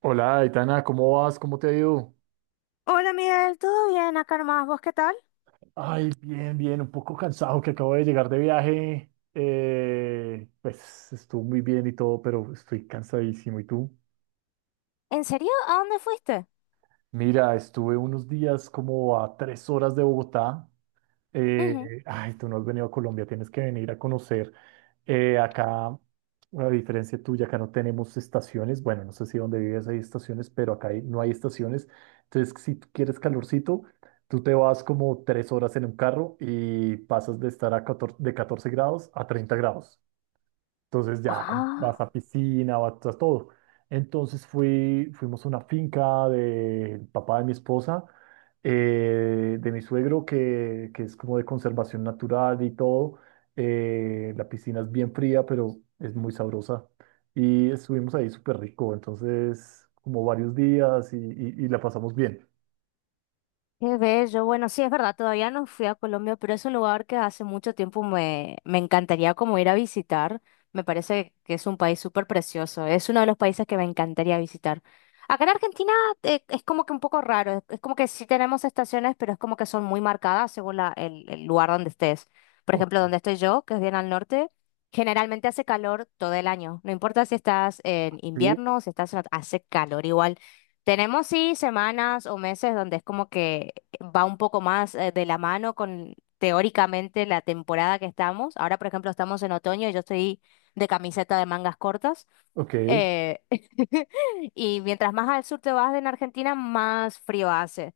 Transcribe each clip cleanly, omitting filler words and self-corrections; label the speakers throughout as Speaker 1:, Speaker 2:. Speaker 1: Hola, Aitana, ¿cómo vas? ¿Cómo te ha ido?
Speaker 2: Hola Miguel, ¿todo bien acá nomás? ¿Vos qué tal?
Speaker 1: Ay, bien, bien, un poco cansado que acabo de llegar de viaje. Pues estuvo muy bien y todo, pero estoy cansadísimo. ¿Y tú?
Speaker 2: ¿En serio? ¿A dónde fuiste?
Speaker 1: Mira, estuve unos días como a tres horas de Bogotá.
Speaker 2: Ujú.
Speaker 1: Tú no has venido a Colombia, tienes que venir a conocer. Acá, a diferencia tuya, acá no tenemos estaciones. Bueno, no sé si donde vives hay estaciones, pero no hay estaciones. Entonces, si tú quieres calorcito, tú te vas como tres horas en un carro y pasas de estar a 14, de 14 grados a 30 grados. Entonces ya vas
Speaker 2: Ah.
Speaker 1: a piscina, vas a todo. Entonces fuimos a una finca del papá de mi esposa, de mi suegro, que es como de conservación natural y todo. La piscina es bien fría, pero es muy sabrosa. Y estuvimos ahí súper rico, entonces como varios días y la pasamos bien.
Speaker 2: Qué bello. Bueno, sí, es verdad, todavía no fui a Colombia, pero es un lugar que hace mucho tiempo me encantaría como ir a visitar. Me parece que es un país súper precioso. Es uno de los países que me encantaría visitar. Acá en Argentina es como que un poco raro. Es como que sí tenemos estaciones, pero es como que son muy marcadas según el lugar donde estés. Por
Speaker 1: Ok.
Speaker 2: ejemplo, donde estoy yo, que es bien al norte, generalmente hace calor todo el año. No importa si estás en
Speaker 1: Sí,
Speaker 2: invierno, si estás en hace calor igual. Tenemos sí semanas o meses donde es como que va un poco más de la mano con teóricamente la temporada que estamos. Ahora, por ejemplo, estamos en otoño y yo estoy de camiseta de mangas cortas.
Speaker 1: ok.
Speaker 2: Eh, y mientras más al sur te vas en Argentina, más frío hace.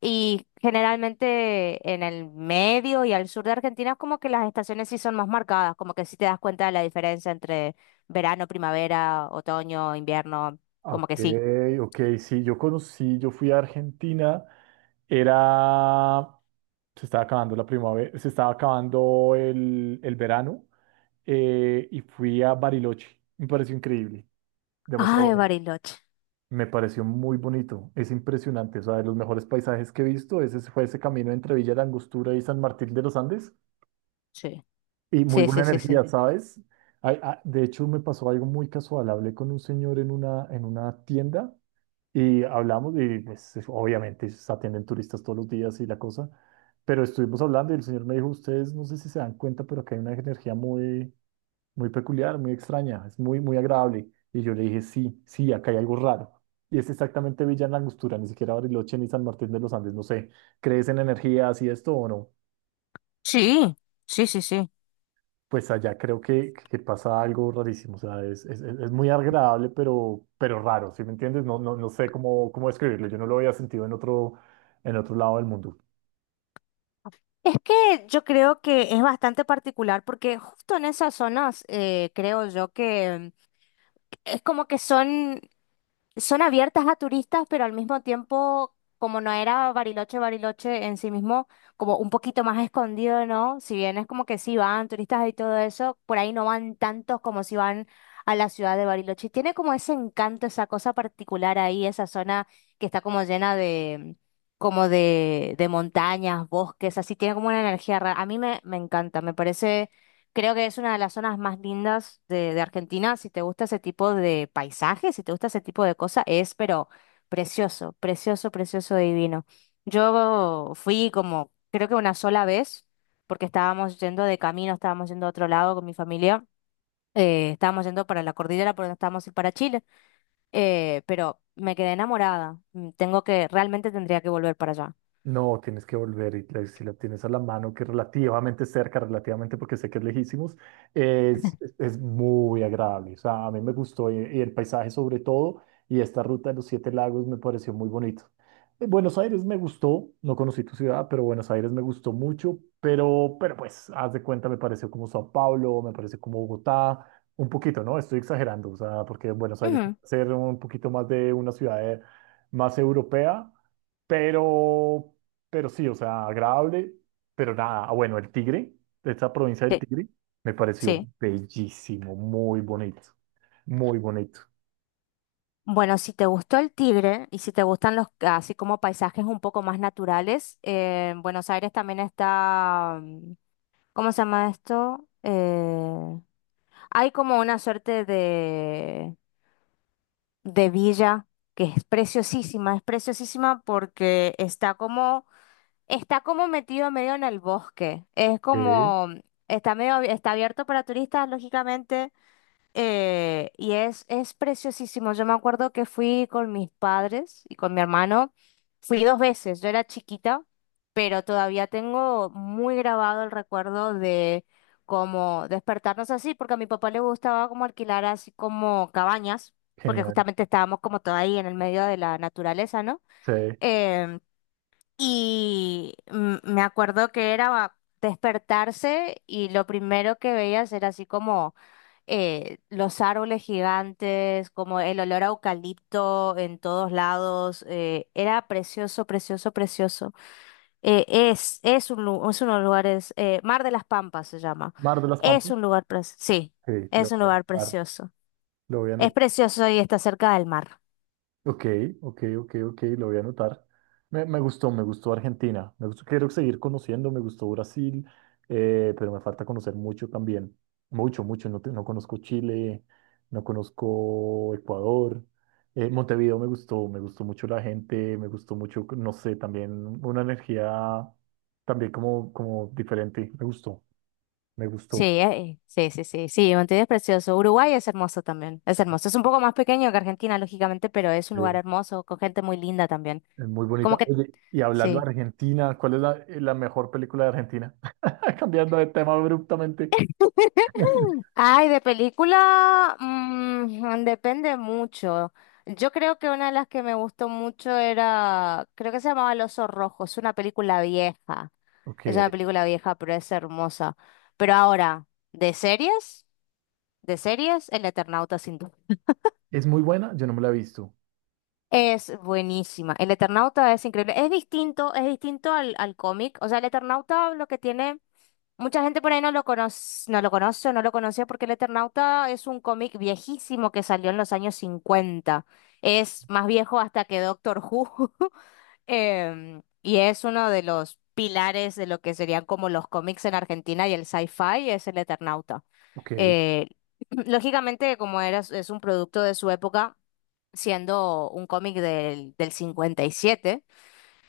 Speaker 2: Y generalmente en el medio y al sur de Argentina es como que las estaciones sí son más marcadas, como que sí te das cuenta de la diferencia entre verano, primavera, otoño, invierno, como
Speaker 1: Ok,
Speaker 2: que sí.
Speaker 1: ok, sí, yo fui a Argentina, era, se estaba acabando la primavera, se estaba acabando el verano, y fui a Bariloche, me pareció increíble,
Speaker 2: Ah,
Speaker 1: demasiado
Speaker 2: de
Speaker 1: bonito,
Speaker 2: Bariloche.
Speaker 1: me pareció muy bonito, es impresionante, o sea, de los mejores paisajes que he visto, ese fue ese camino entre Villa La Angostura y San Martín de los Andes
Speaker 2: Sí,
Speaker 1: y muy
Speaker 2: sí,
Speaker 1: buena
Speaker 2: sí, sí, sí.
Speaker 1: energía, ¿sabes? Ay, ah, de hecho, me pasó algo muy casual, hablé con un señor en una tienda. Y hablamos y pues obviamente se atienden turistas todos los días y la cosa, pero estuvimos hablando y el señor me dijo, ustedes no sé si se dan cuenta, pero acá hay una energía muy peculiar, muy extraña, es muy agradable. Y yo le dije, sí, sí, acá hay algo raro. Y es exactamente Villa en la Angostura, ni siquiera Bariloche ni San Martín de los Andes, no sé, ¿crees en energías y esto o no?
Speaker 2: Sí, sí, sí, sí.
Speaker 1: Pues allá creo que pasa algo rarísimo, o sea, es muy agradable, pero raro, ¿sí me entiendes? No sé cómo describirlo, yo no lo había sentido en otro lado del mundo.
Speaker 2: Es que yo creo que es bastante particular porque justo en esas zonas creo yo que es como que son abiertas a turistas, pero al mismo tiempo, como no era Bariloche, Bariloche en sí mismo, como un poquito más escondido, ¿no? Si bien es como que sí van turistas y todo eso, por ahí no van tantos como si van a la ciudad de Bariloche. Y tiene como ese encanto, esa cosa particular ahí, esa zona que está como llena de, como de montañas, bosques, así tiene como una energía rara. A mí me encanta, me parece. Creo que es una de las zonas más lindas de Argentina. Si te gusta ese tipo de paisaje, si te gusta ese tipo de cosas, es pero precioso, precioso, precioso, divino. Yo fui como, creo que una sola vez, porque estábamos yendo de camino, estábamos yendo a otro lado con mi familia, estábamos yendo para la cordillera, porque estábamos ir para Chile, pero me quedé enamorada. Tengo que, realmente tendría que volver para allá.
Speaker 1: No, tienes que volver y si la tienes a la mano, que relativamente cerca, relativamente porque sé que es lejísimos, es muy agradable. O sea, a mí me gustó y el paisaje sobre todo y esta ruta de los Siete Lagos me pareció muy bonito. Buenos Aires me gustó, no conocí tu ciudad, pero Buenos Aires me gustó mucho, pero pues, haz de cuenta, me pareció como Sao Paulo, me pareció como Bogotá, un poquito, ¿no? Estoy exagerando, o sea, porque Buenos Aires va
Speaker 2: Ujú,
Speaker 1: a ser un poquito más de una ciudad, más europea. Pero, pero sí, o sea, agradable, pero nada. Ah, bueno, el Tigre, esta provincia del
Speaker 2: sí,
Speaker 1: Tigre, me pareció
Speaker 2: sí.
Speaker 1: bellísimo, muy bonito, muy bonito.
Speaker 2: Bueno, si te gustó el Tigre y si te gustan los así como paisajes un poco más naturales, en Buenos Aires también está, ¿cómo se llama esto? Hay como una suerte de villa que es preciosísima porque está como metido medio en el bosque. Es
Speaker 1: Sí,
Speaker 2: como, está medio, está abierto para turistas, lógicamente y es preciosísimo. Yo me acuerdo que fui con mis padres y con mi hermano. Fui dos veces. Yo era chiquita, pero todavía tengo muy grabado el recuerdo de cómo despertarnos así, porque a mi papá le gustaba como alquilar así como cabañas, porque
Speaker 1: genial.
Speaker 2: justamente estábamos como todo ahí en el medio de la naturaleza, ¿no?
Speaker 1: Sí.
Speaker 2: Em, y me acuerdo que era despertarse y lo primero que veías era así como los árboles gigantes, como el olor a eucalipto en todos lados. Era precioso, precioso, precioso. Es uno de los lugares, Mar de las Pampas se llama.
Speaker 1: Mar de las
Speaker 2: Es
Speaker 1: Pampas.
Speaker 2: un lugar, sí,
Speaker 1: Sí,
Speaker 2: es un lugar
Speaker 1: anotar,
Speaker 2: precioso.
Speaker 1: lo voy a
Speaker 2: Es
Speaker 1: anotar.
Speaker 2: precioso y está cerca del mar.
Speaker 1: Ok, ok, ok, ok, lo voy a anotar. Me gustó Argentina. Me gustó, quiero seguir conociendo, me gustó Brasil, pero me falta conocer mucho también. Mucho, mucho. No, no conozco Chile, no conozco Ecuador. Montevideo me gustó mucho la gente, me gustó mucho, no sé, también una energía también como, como diferente. Me gustó, me
Speaker 2: Sí,
Speaker 1: gustó.
Speaker 2: sí, sí, sí, sí, Montevideo es precioso. Uruguay es hermoso también, es hermoso. Es un poco más pequeño que Argentina, lógicamente, pero es un lugar
Speaker 1: Eh.
Speaker 2: hermoso, con gente muy linda también.
Speaker 1: Es muy
Speaker 2: Como
Speaker 1: bonita.
Speaker 2: que,
Speaker 1: Oye, y hablando de
Speaker 2: sí.
Speaker 1: Argentina, ¿cuál es la mejor película de Argentina? Cambiando de tema abruptamente.
Speaker 2: Ay, de película, depende mucho. Yo creo que una de las que me gustó mucho era, creo que se llamaba El Oso Rojo, es una película vieja. Es
Speaker 1: Ok.
Speaker 2: una película vieja, pero es hermosa. Pero ahora, ¿de series? ¿De series? El Eternauta, sin duda.
Speaker 1: ¿Es muy buena? Yo no me la he visto.
Speaker 2: Es buenísima. El Eternauta es increíble. Es distinto al cómic. O sea, el Eternauta lo que tiene, mucha gente por ahí no lo conoce, no lo conoce o no lo conocía porque el Eternauta es un cómic viejísimo que salió en los años cincuenta. Es más viejo hasta que Doctor Who. Y es uno de los pilares de lo que serían como los cómics en Argentina y el sci-fi es el Eternauta.
Speaker 1: Ok.
Speaker 2: Eh, lógicamente, como era, es un producto de su época siendo un cómic del 57.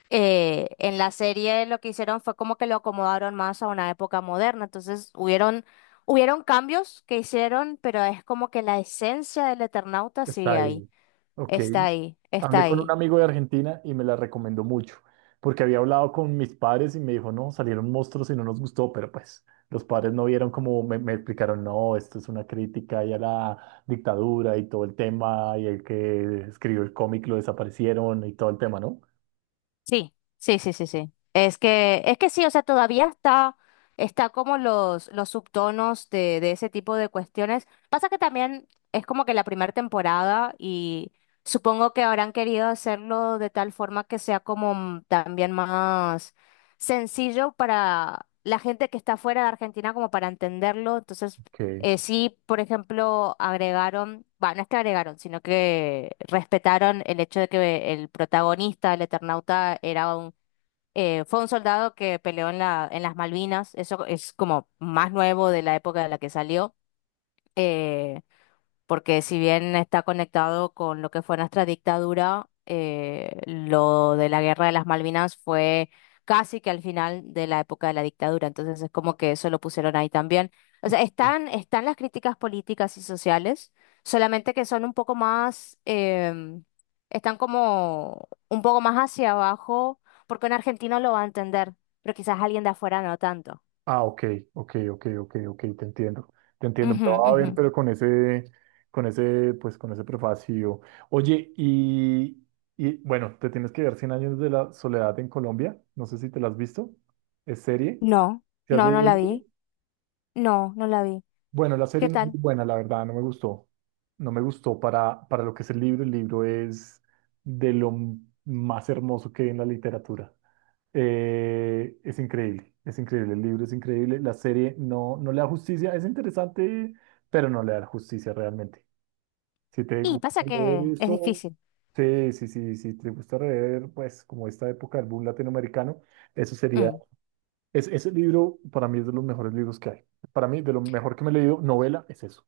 Speaker 2: En la serie lo que hicieron fue como que lo acomodaron más a una época moderna, entonces hubieron cambios que hicieron, pero es como que la esencia del Eternauta
Speaker 1: Está
Speaker 2: sigue ahí,
Speaker 1: ahí. Ok.
Speaker 2: está ahí, está
Speaker 1: Hablé con un
Speaker 2: ahí.
Speaker 1: amigo de Argentina y me la recomendó mucho, porque había hablado con mis padres y me dijo, no, salieron monstruos y no nos gustó, pero pues los padres no vieron como me explicaron, no, esto es una crítica y a la dictadura y todo el tema y el que escribió el cómic lo desaparecieron y todo el tema, ¿no?
Speaker 2: Sí, sí, sí, sí, sí. Es que sí, o sea, todavía está como los subtonos de ese tipo de cuestiones. Pasa que también es como que la primera temporada y supongo que habrán querido hacerlo de tal forma que sea como también más sencillo para la gente que está fuera de Argentina como para entenderlo. Entonces
Speaker 1: Ok.
Speaker 2: sí, por ejemplo, agregaron, bueno, no es que agregaron, sino que respetaron el hecho de que el protagonista, el Eternauta, fue un soldado que peleó en las Malvinas. Eso es como más nuevo de la época de la que salió. eh, Porque si bien está conectado con lo que fue nuestra dictadura, lo de la guerra de las Malvinas fue casi que al final de la época de la dictadura, entonces es como que eso lo pusieron ahí también. O sea, están, están las críticas políticas y sociales, solamente que son un poco más, están como un poco más hacia abajo, porque un argentino lo va a entender, pero quizás alguien de afuera no tanto.
Speaker 1: Ah, ok, ok, ok, ok, ok, te entiendo. Te entiendo. Me
Speaker 2: Ujú,
Speaker 1: lo va a
Speaker 2: ujú.
Speaker 1: ver, pero con ese, pues con ese prefacio. Oye, y bueno, te tienes que ver Cien Años de la Soledad en Colombia. No sé si te la has visto. ¿Es serie?
Speaker 2: No,
Speaker 1: ¿Te has
Speaker 2: no, no
Speaker 1: leído
Speaker 2: la
Speaker 1: el libro?
Speaker 2: vi. No, no la vi.
Speaker 1: Bueno, la serie
Speaker 2: ¿Qué
Speaker 1: no es muy
Speaker 2: tal?
Speaker 1: buena, la verdad, no me gustó. No me gustó para lo que es el libro. El libro es de lo m- más hermoso que hay en la literatura. Es increíble, es increíble, el libro es increíble, la serie no, no le da justicia, es interesante, pero no le da justicia realmente. Si te
Speaker 2: Y
Speaker 1: gusta
Speaker 2: pasa
Speaker 1: leer
Speaker 2: que es
Speaker 1: eso,
Speaker 2: difícil.
Speaker 1: sí, sí, sí, si te gusta leer, pues como esta época del boom latinoamericano, eso sería,
Speaker 2: Mm.
Speaker 1: es, ese libro para mí es de los mejores libros que hay. Para mí, de lo mejor que me he leído, novela, es eso.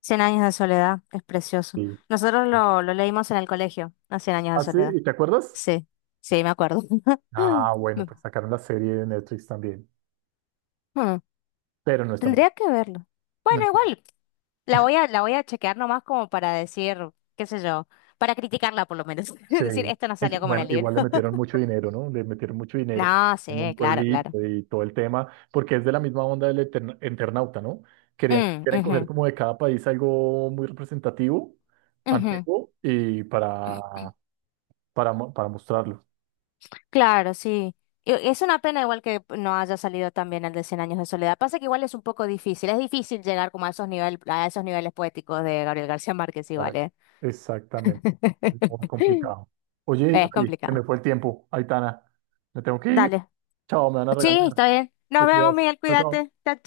Speaker 2: Cien años de soledad es precioso.
Speaker 1: Sí.
Speaker 2: Nosotros lo leímos en el colegio, a Cien años de
Speaker 1: Ah, sí,
Speaker 2: soledad.
Speaker 1: ¿y te acuerdas?
Speaker 2: Sí, sí, me acuerdo.
Speaker 1: Ah, bueno,
Speaker 2: Mm,
Speaker 1: pues sacaron la serie de Netflix también,
Speaker 2: mm.
Speaker 1: pero no es tan
Speaker 2: Tendría que verlo. Bueno,
Speaker 1: buena.
Speaker 2: igual, la voy a chequear nomás como para decir, qué sé yo, para criticarla por lo menos.
Speaker 1: Sí,
Speaker 2: Decir, esto no salió
Speaker 1: es,
Speaker 2: como en
Speaker 1: bueno,
Speaker 2: el libro.
Speaker 1: igual le metieron mucho dinero, ¿no? Le metieron mucho dinero
Speaker 2: No, sí,
Speaker 1: en un
Speaker 2: claro, claro.
Speaker 1: pueblito y todo el tema, porque es de la misma onda del Eternauta, ¿no?
Speaker 2: Mm,
Speaker 1: Quieren coger
Speaker 2: ujú,
Speaker 1: como de cada país algo muy representativo,
Speaker 2: ujú.
Speaker 1: antiguo, y para mostrarlo.
Speaker 2: Claro, sí. Es una pena igual que no haya salido también el de Cien Años de Soledad. Pasa que igual es un poco difícil, es difícil llegar como a esos niveles poéticos de Gabriel García Márquez
Speaker 1: Ah,
Speaker 2: igual, ¿eh?
Speaker 1: exactamente, es muy complicado. Oye,
Speaker 2: Es
Speaker 1: ay, se me
Speaker 2: complicado.
Speaker 1: fue el tiempo, Aitana, me tengo que ir.
Speaker 2: Dale.
Speaker 1: Chao, me van a
Speaker 2: Sí,
Speaker 1: regañar.
Speaker 2: está bien. Nos
Speaker 1: Te
Speaker 2: vemos,
Speaker 1: cuidas.
Speaker 2: Miguel,
Speaker 1: Chao, chao.
Speaker 2: cuídate. Chao, chao.